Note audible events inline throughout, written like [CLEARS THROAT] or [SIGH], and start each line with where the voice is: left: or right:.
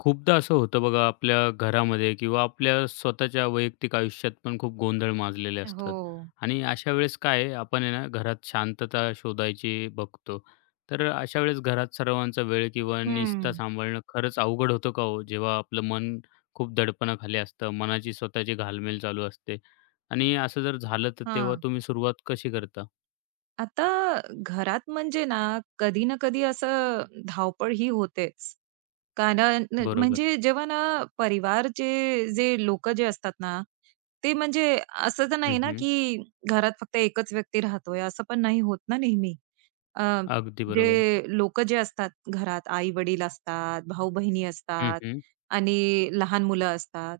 left: खूपदा असं होतं बघा आपल्या घरामध्ये किंवा आपल्या स्वतःच्या वैयक्तिक आयुष्यात पण खूप गोंधळ माजलेले
right: हो.
left: असतात आणि अशा वेळेस काय आहे, आपण आहे ना घरात शांतता शोधायची बघतो. तर अशा वेळेस घरात सर्वांचा वेळ किंवा निस्ता
right: हं.
left: सांभाळणं खरंच अवघड होतं का हो? जेव्हा आपलं मन खूप दडपणाखाली असतं, मनाची स्वतःची घालमेल चालू असते आणि असं जर झालं तर तेव्हा
right: हां.
left: तुम्ही सुरुवात कशी करता?
right: आता घरात म्हणजे ना, कधी ना कधी असं धावपळ ही होतेच. कारण न
left: बरोबर.
right: म्हणजे जेव्हा ना परिवारचे जे लोकं जे असतात ना, ते म्हणजे असं तर
left: हं,
right: नाही ना,
left: हं.
right: की घरात फक्त एकच व्यक्ती राहतोय, असं पण नाही होत ना नेहमी. अ,
left: अगदी बरोबर.
right: जे लोकं जे असतात घरात, आई-वडील असतात, भाऊ-बहिणी
left: हं,
right: असतात
left: हं.
right: आणि लहान मुलं असतात.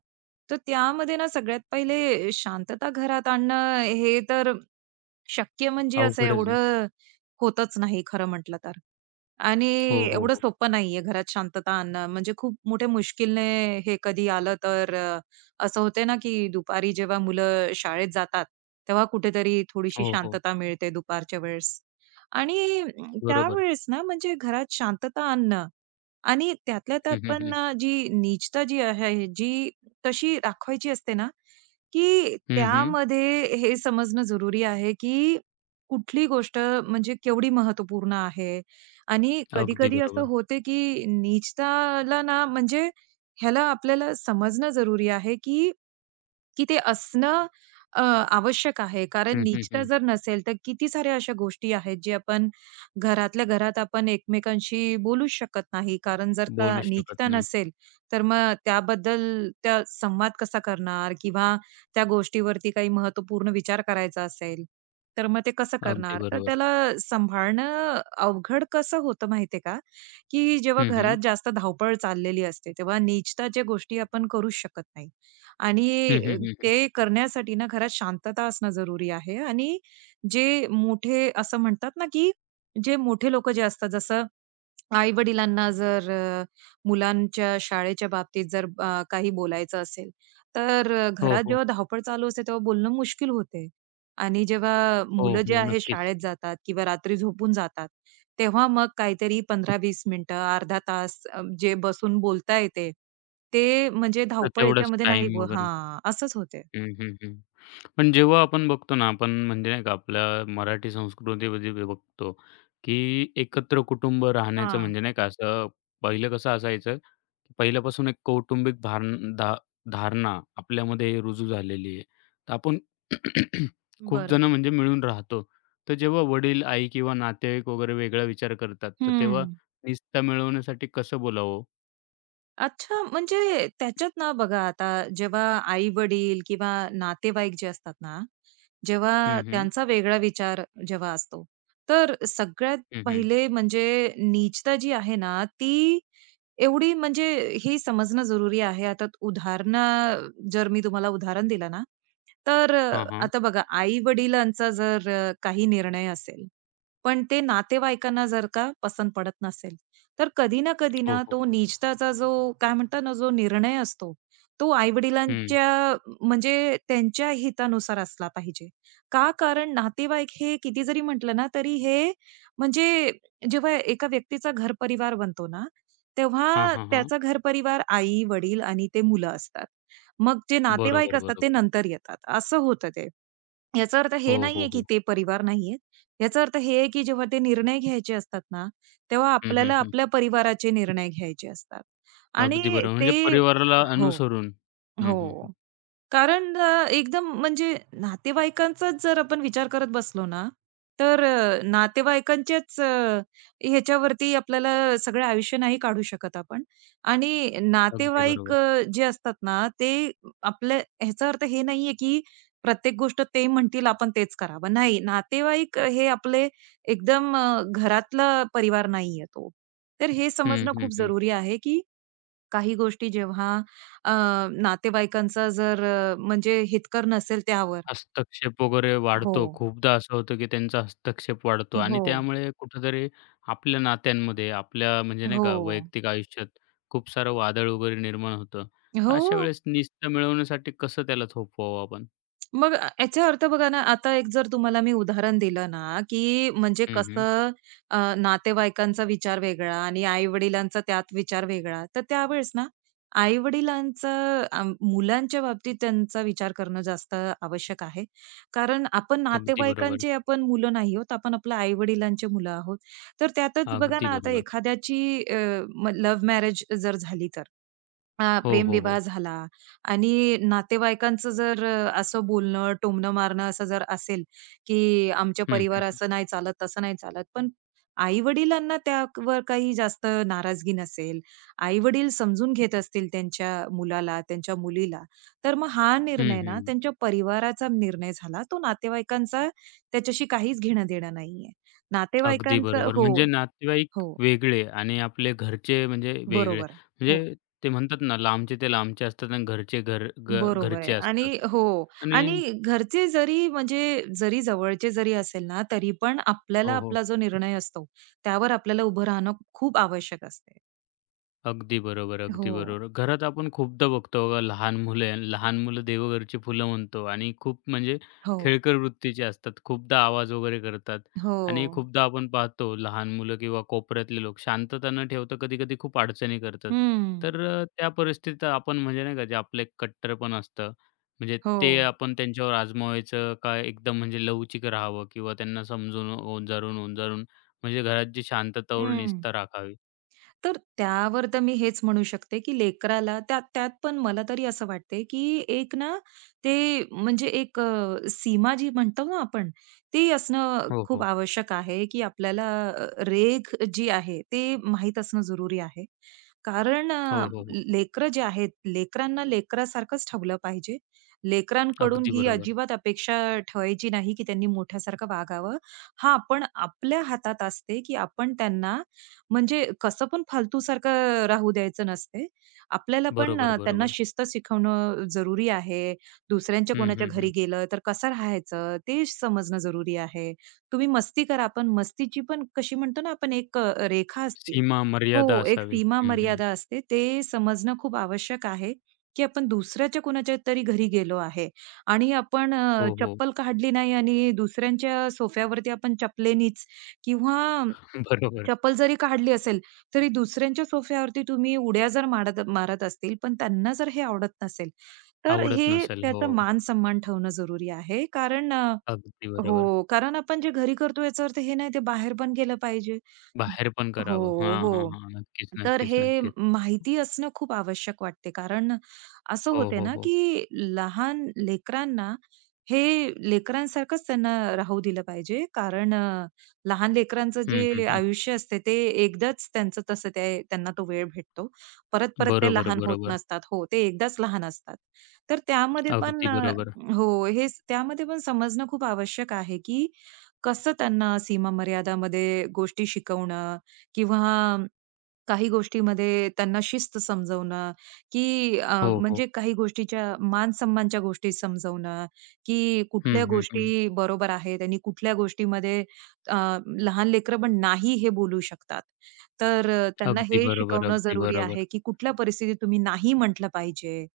right: तर त्यामध्ये ना सगळ्यात पहिले शांतता घरात आणणं हे तर शक्य म्हणजे असं
left: अवघडच आहे.
right: एवढं होतच नाही खरं म्हटलं तर. आणि
left: हो, हो,
right: एवढं
left: हो.
right: सोपं नाहीये घरात शांतता आणणं. म्हणजे खूप मोठ्या मुश्किलने हे कधी आलं तर असं होते ना, की दुपारी जेव्हा मुलं शाळेत जातात, तेव्हा कुठेतरी थोडीशी
left: हो, हो.
right: शांतता मिळते दुपारच्या वेळेस. आणि
left: बरोबर.
right: त्यावेळेस ना, म्हणजे घरात शांतता आणणं आणि त्यातल्या त्यात
left: हं, हं, हं.
right: पण जी नीचता जी आहे, जी तशी राखवायची असते ना, की
left: हं, हं.
right: त्यामध्ये हे समजणं जरुरी आहे, की कुठली गोष्ट म्हणजे केवढी महत्त्वपूर्ण आहे आणि
left: अगदी
right: कधी-कधी असं
left: बरोबर.
right: होते, की नीचताला ना म्हणजे ह्याला आपल्याला समजणं जरुरी आहे, की की ते असणं अ, आवश्यक आहे. कारण
left: हं, हं,
right: निजता
left: हं.
right: जर नसेल, तर किती साऱ्या अशा गोष्टी आहेत, जे आपण घरातल्या घरात आपण एकमेकांशी बोलू शकत नाही. कारण जर का
left: बोलू शकत
right: निजता
left: नाही.
right: नसेल, तर मग त्याबद्दल त्या संवाद कसा करणार किंवा त्या गोष्टीवरती काही महत्त्वपूर्ण विचार करायचा असेल, तर मग ते कसं
left: अगदी
right: करणार? तर
left: बरोबर.
right: त्याला सांभाळणं अवघड कसं होतं माहिती का? की जेव्हा
left: हं, हं.
right: घरात जास्त धावपळ चाललेली असते, तेव्हा निजता ज्या गोष्टी आपण करूच शकत नाही आणि
left: हं, हं, हं, हं.
right: ते करण्यासाठी ना घरात शांतता असणं जरुरी आहे आणि जे मोठे असं म्हणतात ना, की जे मोठे लोकं जे असतात जसं आई-वडिलांना जर मुलांच्या शाळेच्या बाबतीत जर काही बोलायचं असेल, तर
left: हो,
right: घरात
left: हो.
right: जेव्हा धावपळ चालू असते तेव्हा बोलणं मुश्किल होते. आणि जेव्हा
left: हो,
right: मुलं जे
left: हो.
right: आहे
left: नक्कीच.
right: शाळेत जातात किंवा रात्री झोपून जातात, तेव्हा मग काहीतरी 15-20 मिनिटं, अर्धा तास जे बसून बोलता येते, ते म्हणजे
left: तर
right: धावपळ
left: तेवढाच
right: याच्यामध्ये नाही
left: टाईम
right: ब
left: वगैरे.
right: हां, असंच होते.
left: हं, हं, हं. पण जेव्हा आपण बघतो ना, आपण म्हणजे नाही का आपल्या मराठी संस्कृतीमध्ये बी बघतो, की एकत्र कुटुंब राहण्याचं
right: हां,
left: म्हणजे नाही का असं पहिलं कसं असायचं, की पहिल्यापासून एक कौटुंबिक धारणा आपल्यामध्ये रुजू झालेली आहे. तर आपण [CLEARS THROAT] खूप
right: बरं.
left: जण म्हणजे मिळून राहतो. तर जेव्हा वडील, आई किंवा नातेवाईक वगैरे वेगळा विचार करतात, तर तेव्हा
right: हं.
left: निस्ता मिळवण्यासाठी कसं बोलावं?
right: अच्छा, म्हणजे त्याच्यात ना बघा आता जेव्हा आई-वडील किंवा नातेवाईक जे असतात ना, जेव्हा
left: हं, हं.
right: त्यांचा वेगळा विचार जेव्हा असतो, तर सगळ्यात
left: हं, हं.
right: पहिले म्हणजे नीचता जी आहे ना, ती एवढी म्हणजे हे समजणं जरुरी आहे. आता उदाहरणं जर मी तुम्हाला उदाहरण दिलं ना, तर
left: हां, हां.
right: आता बघा आई-वडिलांचा जर काही निर्णय असेल, पण ते नातेवाईकांना जर का पसंत पडत नसेल, तर कधी ना कधी
left: हो,
right: ना
left: हो.
right: तो निजताचा जो काय म्हणतात ना, जो निर्णय असतो, तो
left: हं.
right: आई-वडिलांच्या म्हणजे त्यांच्या हितानुसार असला पाहिजे. का? कारण नातेवाईक हे किती जरी म्हटलं ना, तरी हे म्हणजे जेव्हा एका व्यक्तीचा घर-परिवार बनतो ना,
left: हां,
right: तेव्हा
left: हां, हां.
right: त्याचा घर-परिवार आई, वडील आणि ते मुलं असतात. मग जे नातेवाईक
left: बरोबर,
right: असतात ते
left: बरोबर.
right: नंतर येतात, असं होतं ते. याचा अर्थ
left: हो,
right: हे
left: हो,
right: नाहीये, की
left: हो.
right: ते परिवार नाहीये. याचा अर्थ हे आहे, की जेव्हा ते निर्णय घ्यायचे असतात ना, तेव्हा
left: हं, हं,
right: आपल्याला
left: हं.
right: आपल्या परिवाराचे निर्णय घ्यायचे असतात.
left: अगदी
right: आणि
left: बरोबर. म्हणजे
right: ते
left: परिवाराला
right: हो,
left: अनुसरून. हं, हं, हं.
right: हो. कारण एकदम म्हणजे नातेवाईकांचाच जर आपण विचार करत बसलो ना, तर नातेवाईकांच्याच ह्याच्यावरती आपल्याला सगळं आयुष्य नाही काढू शकत आपण. आणि
left: अगदी
right: नातेवाईक
left: बरोबर.
right: जे असतात ना, ते आपल्या ह्याचा अर्थ हे नाहीये, की प्रत्येक गोष्ट ते म्हणतील आपण तेच करावं. नाही, नातेवाईक हे आपले एकदम घरातला परिवार नाहीये तो. तर हे
left: हं,
right: समजणं
left: हं,
right: खूप
left: हं.
right: जरुरी आहे, की काही गोष्टी जेव्हा अ, नातेवाईकांचा जर म्हणजे हितकर नसेल त्यावर.
left: हस्तक्षेप वगैरे
right: हो,
left: वाढतो. खूपदा असं होतं, की त्यांचा हस्तक्षेप वाढतो आणि
right: हो.
left: त्यामुळे कुठेतरी आपल्या नात्यांमध्ये, आपल्या म्हणजे नाही
right: हो.
left: का वैयक्तिक आयुष्यात खूप सारं वादळ वगैरे निर्माण होतं. तर
right: हो.
left: अशा वेळेस निस्त मिळवण्यासाठी कसं त्याला थोपवावं आपण?
right: मग याचा अर्थ बघा ना, आता एक जर तुम्हाला मी उदाहरण दिलं ना, की म्हणजे
left: हं, हं.
right: कसं नातेवाईकांचा विचार वेगळा आणि आई-वडिलांचा त्यात विचार वेगळा. तर त्यावेळेस ना, आई-वडिलांचं मुलांच्या बाबतीत त्यांचा विचार करणं जास्त आवश्यक आहे. कारण आपण
left: अगदी बरोबर.
right: नातेवाईकांचे आपण मुलं नाही आहोत. आपण आपल्या आई-वडिलांचे मुलं आहोत. तर त्यातच बघा
left: अगदी
right: ना, आता
left: बरोबर.
right: एखाद्याची लव्ह मॅरेज जर झाली
left: हो, हो,
right: प्रेमविवाह
left: हो.
right: झाला आणि नातेवाईकांचं जर असं बोलणं, टोमणं मारणं असं जर असेल, की आमच्या
left: हं,
right: परिवार
left: हं.
right: असं नाही चालत, तसं नाही चालत. पण आई-वडिलांना त्यावर काही जास्त नाराजगी नसेल, आई-वडील समजून घेत असतील त्यांच्या मुलाला, त्यांच्या मुलीला, तर मग हा
left: हं,
right: निर्णय ना
left: हं.
right: त्यांच्या परिवाराचा निर्णय झाला. तो नातेवाईकांचा त्याच्याशी काहीच घेणं-देणं नाहीये.
left: अगदी
right: नातेवाईकांचं
left: बरोबर.
right: हो,
left: म्हणजे नातेवाईक
right: हो.
left: वेगळे आणि आपले घरचे म्हणजे वेगळे.
right: बरोबर. हो.
left: म्हणजे ते म्हणतात ना, लांबचे ते लांबचे असतात आणि घरचे घर घ
right: बरोबर
left: घरचे
right: आहे. आणि
left: असतात
right: हो
left: आणि
right: आणि घरचे जरी म्हणजे जरी जवळचे जरी असेल ना, तरी पण आपल्याला
left: हो, हो.
right: आपला जो निर्णय असतो, त्यावर आपल्याला उभं राहणं खूप आवश्यक असते.
left: अगदी बरोबर,
right: हो.
left: अगदी बरोबर. घरात आपण खूपदा बघतो बघा लहान मुलं लहान मुलं देवघरची फुलं म्हणतो आणि खूप म्हणजे
right: हो.
left: खेळकर वृत्तीची असतात. खूपदा आवाज वगैरे करतात
right: हो.
left: आणि खूपदा आपण पाहतो लहान मुलं किंवा कोपऱ्यातले लोक शांतता न ठेवता कधी-कधी खूप अडचणी करतात.
right: हं.
left: तर त्या परिस्थितीत आपण म्हणजे नाही का जे आपलं एक कट्टरपण असतं म्हणजे
right: हो.
left: ते आपण त्यांच्यावर आजमावायचं का एकदम म्हणजे लवचिक राहावं किंवा त्यांना समजून ओंजारून, ओंजारून म्हणजे घरात जी शांतता व
right: हं.
left: राखावी?
right: तर त्यावर तर मी हेच म्हणू शकते, की लेकराला त्यात त्यात पण मला तरी असं वाटते, की एक ना ते म्हणजे एक सीमा जी म्हणतो ना आपण, ती असणं
left: हो,
right: खूप
left: हो.
right: आवश्यक आहे, की आपल्याला रेघ जी आहे ते माहीत असणं जरुरी आहे. कारण
left: हो, हो, हो.
right: लेकरं जे आहेत, लेकरांना लेकरासारखंच ठेवलं पाहिजे. लेकरांकडून
left: अगदी
right: ही
left: बरोबर.
right: अजिबात अपेक्षा ठेवायची नाही, की त्यांनी मोठ्यासारखं वागावं. हां, पण आपल्या हातात असते, की आपण त्यांना म्हणजे कसं पण फालतूसारखं राहू द्यायचं नसते. आपल्याला पण
left: बरोबर,
right: त्यांना
left: बरोबर.
right: शिस्त शिकवणं जरुरी आहे. दुसऱ्यांच्या
left: हं,
right: कोणाच्या
left: हं, हं.
right: घरी गेलं तर कसं राहायचं ते समजणं जरुरी आहे. तुम्ही मस्ती करा, पण मस्तीची पण कशी म्हणतो ना आपण एक रेखा असते.
left: सीमा,
right: हो,
left: मर्यादा
right: एक
left: असावी. हं, हं.
right: सीमा-मर्यादा असते. ते समजणं खूप आवश्यक आहे, की आपण दुसऱ्याच्या कुणाच्या तरी घरी गेलो आहे आणि आपण
left: हो, हो.
right: चप्पल काढली नाही आणि दुसऱ्यांच्या सोफ्यावरती आपण चपलेनीच किंवा
left: [LAUGHS] बरोबर.
right: चप्पल जरी काढली असेल, तरी दुसऱ्यांच्या सोफ्यावरती तुम्ही उड्या जर मारत मारत असतील, पण त्यांना जर हे आवडत नसेल, तर
left: आवडत
right: हे
left: नसेल. हो.
right: त्याचा मान-सन्मान ठेवणं जरुरी आहे. कारण
left: अगदी बरोबर.
right: हो, कारण आपण जे घरी करतो याचा अर्थ हे नाही ते बाहेर पण केलं पाहिजे.
left: बाहेर पण
right: हो,
left: करावं. हां, हां,
right: हो.
left: हां. नक्कीच,
right: तर
left: नक्कीच,
right: हे
left: नक्कीच.
right: माहिती असणं खूप आवश्यक वाटते. कारण असं
left: हो,
right: होते
left: हो,
right: ना,
left: हो.
right: की लहान लेकरांना हे लेकरांसारखंच त्यांना राहू दिलं पाहिजे. कारण लहान लेकरांचं
left: हं, हं,
right: जे
left: हं.
right: आयुष्य असते ते एकदाच त्यांचं तसं ते त्यांना तो वेळ भेटतो. परत-परत ते
left: बरोबर,
right: लहान होत
left: बरोबर.
right: नसतात. हो, ते एकदाच लहान असतात. तर त्यामध्ये पण
left: अगदी बरोबर.
right: हो, हेच त्यामध्ये पण समजणं खूप आवश्यक आहे, की कसं त्यांना सीमा मर्यादामध्ये गोष्टी शिकवणं किंवा काही गोष्टीमध्ये त्यांना शिस्त समजवणं, की
left: हो, हो.
right: म्हणजे काही गोष्टीच्या मान-सन्मानच्या गोष्टी समजवणं, की
left: हं,
right: कुठल्या
left: हं, हं.
right: गोष्टी बरोबर आहेत आणि कुठल्या गोष्टीमध्ये अ, लहान लेकरं पण नाही हे बोलू शकतात. तर त्यांना
left: अगदी
right: हे
left: बरोबर,
right: शिकवणं
left: अगदी
right: जरुरी आहे,
left: बरोबर.
right: की कुठल्या परिस्थितीत तुम्ही नाही म्हटलं पाहिजे.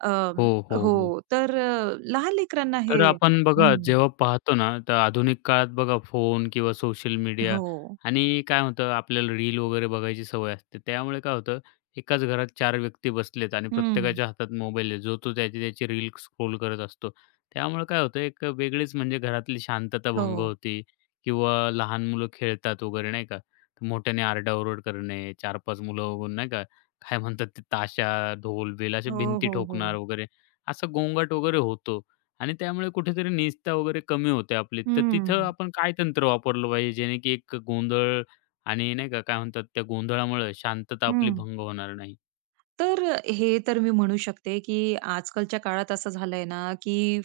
right: अ,
left: हो, हो,
right: हो,
left: हो.
right: तर लहान लेकरांना
left: तर
right: हे
left: आपण बघा
right: हं.
left: जेव्हा पाहतो ना, तर आधुनिक काळात बघा फोन किंवा सोशल मीडिया
right: हो.
left: आणि काय होतं आपल्याला रील वगैरे बघायची सवय असते. त्यामुळे काय होतं एकाच घरात चार व्यक्ती बसलेत आणि
right: हं.
left: प्रत्येकाच्या हातात मोबाईल आहे. जो तो त्याची त्याची रील स्क्रोल करत असतो. त्यामुळे काय होतं एक वेगळीच म्हणजे घरातली शांतता भंग
right: हो.
left: होते किंवा लहान मुलं खेळतात वगैरे नाही का. तर मोठ्याने आरडाओरड करणे, 4-5 मुलं बघून नाही का, काय म्हणतात ते ताशा, ढोल, बेल अशा
right: हो,
left: भिंती
right: हो, हो.
left: ठोकणार वगैरे असा गोंगाट वगैरे होतो. आणि त्यामुळे कुठेतरी निस्ता वगैरे कमी होते आपली. तर
right: हं,
left: तिथं आपण काय तंत्र वापरलं पाहिजे, जेणे की एक गोंधळ आणि नाही का, काय म्हणतात त्या गोंधळामुळे शांतता आपली
right: हं.
left: भंग होणार नाही.
right: तर हे तर मी म्हणू शकते, की आजकालच्या काळात असं झालंय ना, की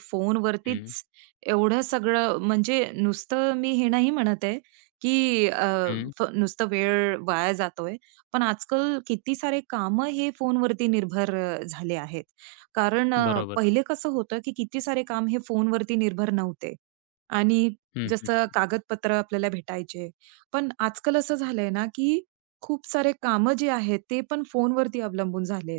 left: हं,
right: फोनवरतीच एवढं सगळं म्हणजे नुसतं मी हे नाही म्हणत आहे, की
left: हं.
right: फ नुसतं वेळ वाया जातोय. पण आजकाल किती सारे कामं हे फोनवरती निर्भर झाले आहेत. कारण
left: बरोबर.
right: पहिले कसं होतं, की किती सारे काम हे फोनवरती निर्भर नव्हते आणि
left: हं, हं.
right: जसं कागदपत्र आपल्याला भेटायचे. पण आजकाल असं झालंय ना, की खूप सारे कामं जी आहेत, ते पण फोनवरती अवलंबून झाले.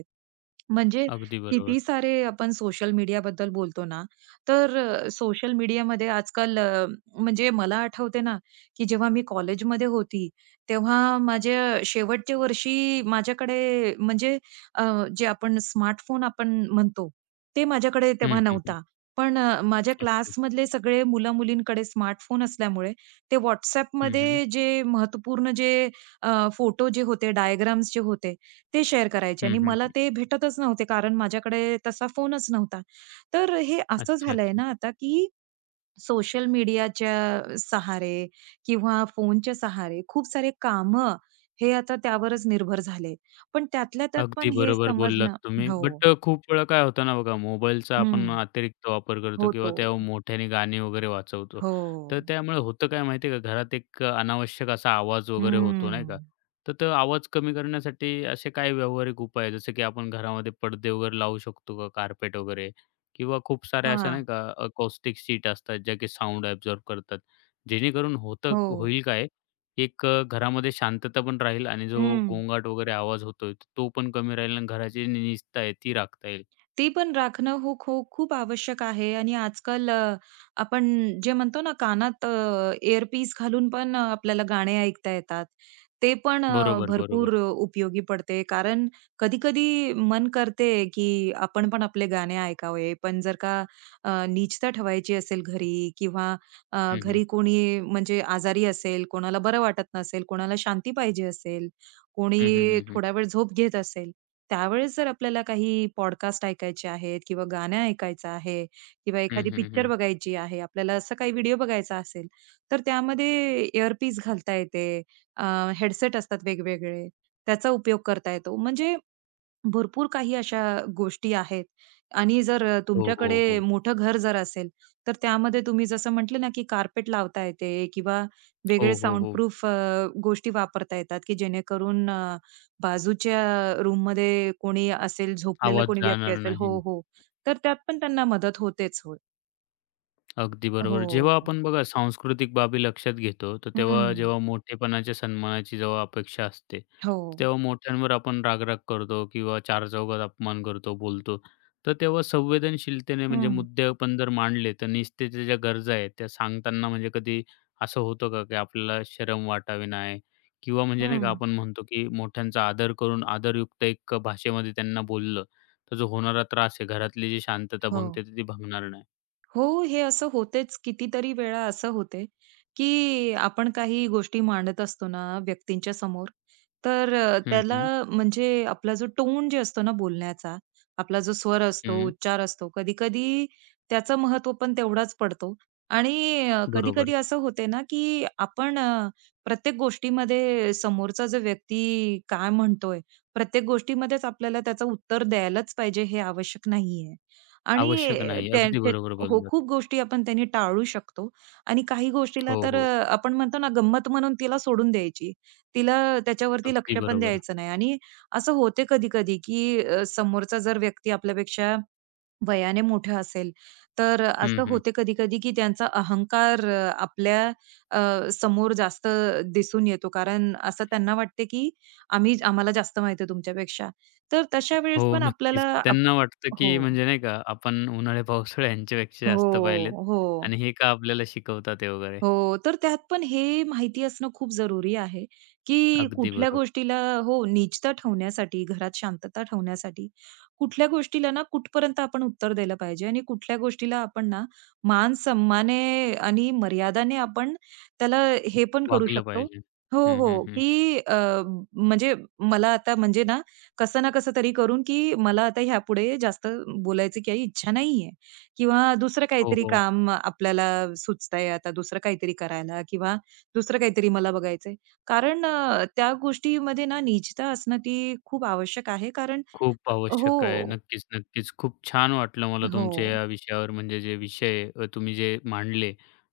right: म्हणजे
left: अगदी
right: किती
left: बरोबर.
right: सारे आपण सोशल मीडियाबद्दल बोलतो ना, तर सोशल मीडियामध्ये आजकाल म्हणजे मला आठवते ना, की जेव्हा मी कॉलेजमध्ये होती, तेव्हा माझ्या शेवटच्या वर्षी माझ्याकडे म्हणजे अ, जे आपण स्मार्टफोन आपण म्हणतो, ते माझ्याकडे
left: हं,
right: तेव्हा
left: हं, हं.
right: नव्हता. पण माझ्या
left: अच्छा.
right: क्लासमधले सगळे मुलं-मुलींकडे स्मार्टफोन असल्यामुळे ते
left: हं, हं.
right: WhatsAppमध्ये जे महत्त्वपूर्ण जे फोटो जे होते, डायग्राम्स जे होते ते शेअर करायचे
left: हं,
right: आणि मला
left: हं.
right: ते भेटतच नव्हते, कारण माझ्याकडे तसा फोनच नव्हता. तर हे असं
left: अच्छा,
right: झालंय
left: अच्छा.
right: ना आता, की सोशल मीडियाच्या सहारे किंवा फोनच्या सहारे खूप सारे कामं हे आता त्यावरच निर्भर झाले. पण त्यातल्या त्यात
left: अगदी
right: पण हे
left: बरोबर बोललात
right: समजणं
left: तुम्ही.
right: हो.
left: बट खूप वेळा काय होतं ना बघा, मोबाईलचा आपण
right: हं.
left: अतिरिक्त वापर करतो किंवा
right: होतो.
left: त्या मोठ्याने गाणी वगैरे वाजवतो.
right: हो.
left: तर त्यामुळे होतं काय माहिती आहे का, घरात एक अनावश्यक असा आवाज वगैरे होतो नाही का.
right: हं.
left: तर तो आवाज कमी करण्यासाठी असे काही व्यावहारिक उपाय आहे, जसं की आपण घरामध्ये पडदे वगैरे लावू शकतो का, कार्पेट वगैरे किंवा खूप साऱ्या अशा
right: हां.
left: नाही का अकॉस्टिक शीट असतात, ज्या की साउंड ॲब्सॉर्ब करतात. जेणेकरून
right: हो.
left: होईल काय एक घरामध्ये शांतता पण राहील आणि जो
right: हं.
left: गोंगाट वगैरे आवाज होतोय, तो पण कमी राहील आणि घराची जी निजता आहे ती राखता येईल.
right: ते पण राखणं हो खो खूप आवश्यक आहे आणि आजकाल आपण जे म्हणतो ना कानात इअर पीस घालून पण आपल्याला गाणे ऐकता येतात. ते पण
left: बरोबर,
right: भरपूर
left: बरोबर.
right: उपयोगी पडते. कारण कधी-कधी मन करते, की आपण पण आपले गाणे ऐकावे. पण जर का नीचता ठेवायची असेल घरी किंवा अ,
left: हं, हं.
right: घरी कोणी म्हणजे आजारी असेल, कोणाला बरं वाटत नसेल, कोणाला शांती पाहिजे असेल,
left: हं, हं,
right: कोणी
left: हं, हं.
right: थोडा वेळ झोप घेत असेल, त्यावेळेस जर आपल्याला काही पॉडकास्ट ऐकायचे आहेत किंवा गाणं ऐकायचं आहे किंवा
left: हं,
right: एखादी
left: हं,
right: पिक्चर
left: हं.
right: बघायची आहे, आपल्याला असं काही व्हिडिओ बघायचा असेल, तर त्यामध्ये इअरपीस घालता येते. हेडसेट असतात वेगवेगळे, त्याचा उपयोग करता येतो. म्हणजे भरपूर काही अशा गोष्टी आहेत आणि जर
left: हो, हो,
right: तुमच्याकडे
left: हो.
right: मोठं घर जर असेल, तर त्यामध्ये तुम्ही जसं म्हटले ना, की कार्पेट लावता येते किंवा वेगळे
left: हो, हो, हो.
right: साउंडप्रूफ प्रूफ गोष्टी वापरता येतात, की जेणेकरून बाजूच्या रूममध्ये कोणी असेल, झोपलेलं
left: आवाज
right: कोणी व्यक्ती
left: जाणार
right: असेल
left: नाही.
right: हो, हो. तर त्यात पण त्यांना मदत होतेच हो.
left: अगदी बरोबर. जेव्हा
right: हो.
left: आपण बघा सांस्कृतिक बाबी लक्षात घेतो, तर
right: हं.
left: तेव्हा जेव्हा मोठेपणाच्या सन्मानाची जेव्हा अपेक्षा असते,
right: हो.
left: तेव्हा मोठ्यांवर आपण राग-राग करतो किंवा चारचौघात अपमान करतो, बोलतो. तर तेव्हा संवेदनशीलतेने म्हणजे
right: हं.
left: मुद्दे आपण जर मांडले, तर निस्तेच्या ज्या गरजा आहेत, त्या सांगताना म्हणजे कधी असं होतं का, की आपल्याला शरम वाटावी नाही किंवा म्हणजे नाही का
right: हं.
left: आपण म्हणतो, की मोठ्यांचा आदर करून आदरयुक्त एक भाषेमध्ये त्यांना बोललं, तर जो होणारा त्रास आहे, घरातली जी शांतता
right: हो.
left: भंगते, ती भंगणार नाही.
right: हो, हे असं होतेच. कितीतरी वेळा असं होते, की आपण काही गोष्टी मांडत असतो ना व्यक्तींच्या समोर, तर
left: हं,
right: त्याला
left: हं.
right: म्हणजे आपला जो टोन जे असतो ना बोलण्याचा, आपला जो स्वर असतो,
left: हं.
right: उच्चार असतो, कधी-कधी त्याचं महत्त्व पण तेवढाच पडतो. आणि
left: बरोबर.
right: कधी-कधी असं होते ना, की आपण प्रत्येक गोष्टीमध्ये समोरचा जो व्यक्ती काय म्हणतोय, प्रत्येक गोष्टीमध्येच आपल्याला त्याचं उत्तर द्यायलाच पाहिजे हे आवश्यक नाहीये.
left: आवश्यक
right: आणि
left: नाही.
right: त्या
left: अगदी बरोबर
right: हो,
left: बोललात.
right: खूप गोष्टी आपण त्याने टाळू शकतो आणि काही गोष्टीला
left: हो,
right: तर
left: हो.
right: आपण म्हणतो ना गंमत म्हणून तिला सोडून द्यायची. तिला त्याच्यावरती
left: अगदी
right: लक्ष पण
left: बरोबर.
right: द्यायचं नाही आणि असं होते कधी-कधी की समोरचा जर व्यक्ती आपल्यापेक्षा वयाने मोठा असेल, तर
left: हं,
right: असं
left: हं.
right: होते कधी-कधी की त्यांचा अहंकार आपल्या समोर जास्त दिसून येतो. कारण असं त्यांना वाटते की आम्ही आम्हाला जास्त माहिती आहे तुमच्यापेक्षा. तर तशा
left: हो,
right: वेळेस पण
left: नक्कीच.
right: आपल्याला आप
left: त्यांना वाटतं,
right: हो.
left: की म्हणजे नाही का आपण उन्हाळे-पावसाळे यांच्यापेक्षा
right: हो,
left: जास्त पाहिलेत
right: हो.
left: आणि हे का आपल्याला शिकवतात आहे वगैरे.
right: हो, तर त्यात पण हे माहिती असणं खूप जरुरी आहे, की
left: अगदी
right: कुठल्या
left: बरोबर.
right: गोष्टीला हो, निजता ठेवण्यासाठी, घरात शांतता ठेवण्यासाठी, कुठल्या गोष्टीला ना कुठपर्यंत आपण उत्तर दिलं पाहिजे आणि कुठल्या गोष्टीला आपण ना मान सन्माने आणि मर्यादाने आपण त्याला हे पण करू
left: वागलं
right: शकतो.
left: पाहिजे.
right: हो,
left: हं, हं,
right: हो,
left: हं.
right: की म्हणजे मला आता म्हणजे ना कसं ना कसं तरी करून, की मला आता ह्यापुढे जास्त बोलायची काही इच्छा नाहीये. किंवा दुसरं
left: हो,
right: काहीतरी
left: हो.
right: काम आपल्याला सुचतंय आता दुसरं काहीतरी करायला किंवा दुसरं काहीतरी मला बघायचंय. कारण त्या गोष्टीमध्ये ना निजता असणं ती खूप आवश्यक आहे कारण
left: खूप आवश्यक आहे.
right: हो,
left: नक्कीच, नक्कीच. खूप छान वाटलं मला
right: हो.
left: तुमच्या या विषयावर म्हणजे जे विषय तुम्ही जे मांडले,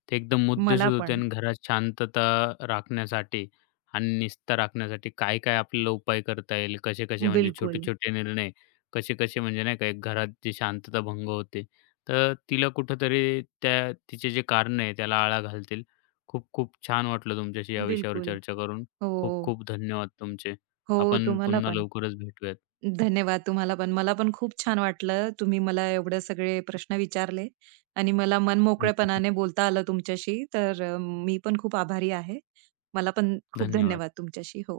left: ते एकदम
right: मला
left: मुद्देसूद होते
right: पण.
left: आणि घरात शांतता राखण्यासाठी आणि निस्ता राखण्यासाठी काय-काय आपल्याला उपाय करता येईल, कसे-कसे म्हणजे
right: बिलकुल,
left: छोटे-छोटे निर्णय, कसे-कसे म्हणजे नाही का एक घरात जी शांतता भंग होते. तर तिला कुठेतरी त्या तिचे जे कारणं आहे त्याला आळा घालतील. खूप-खूप छान वाटलं तुमच्याशी या विषयावर
right: बिलकुल.
left: चर्चा करून.
right: हो,
left: खूप-खूप धन्यवाद तुमचे.
right: हो.
left: आपण
right: तुम्हाला
left: पुन्हा
right: पण.
left: लवकरच भेटूयात.
right: धन्यवाद तुम्हाला पण. मला पण खूप छान वाटलं. तुम्ही मला एवढे सगळे प्रश्न विचारले आणि मला
left: हं, हं, हं.
right: मनमोकळेपणाने बोलता आलं तुमच्याशी. तर मी पण खूप आभारी आहे. मला पण खूप
left: धन्यवाद.
right: धन्यवाद तुमच्याशी. हो.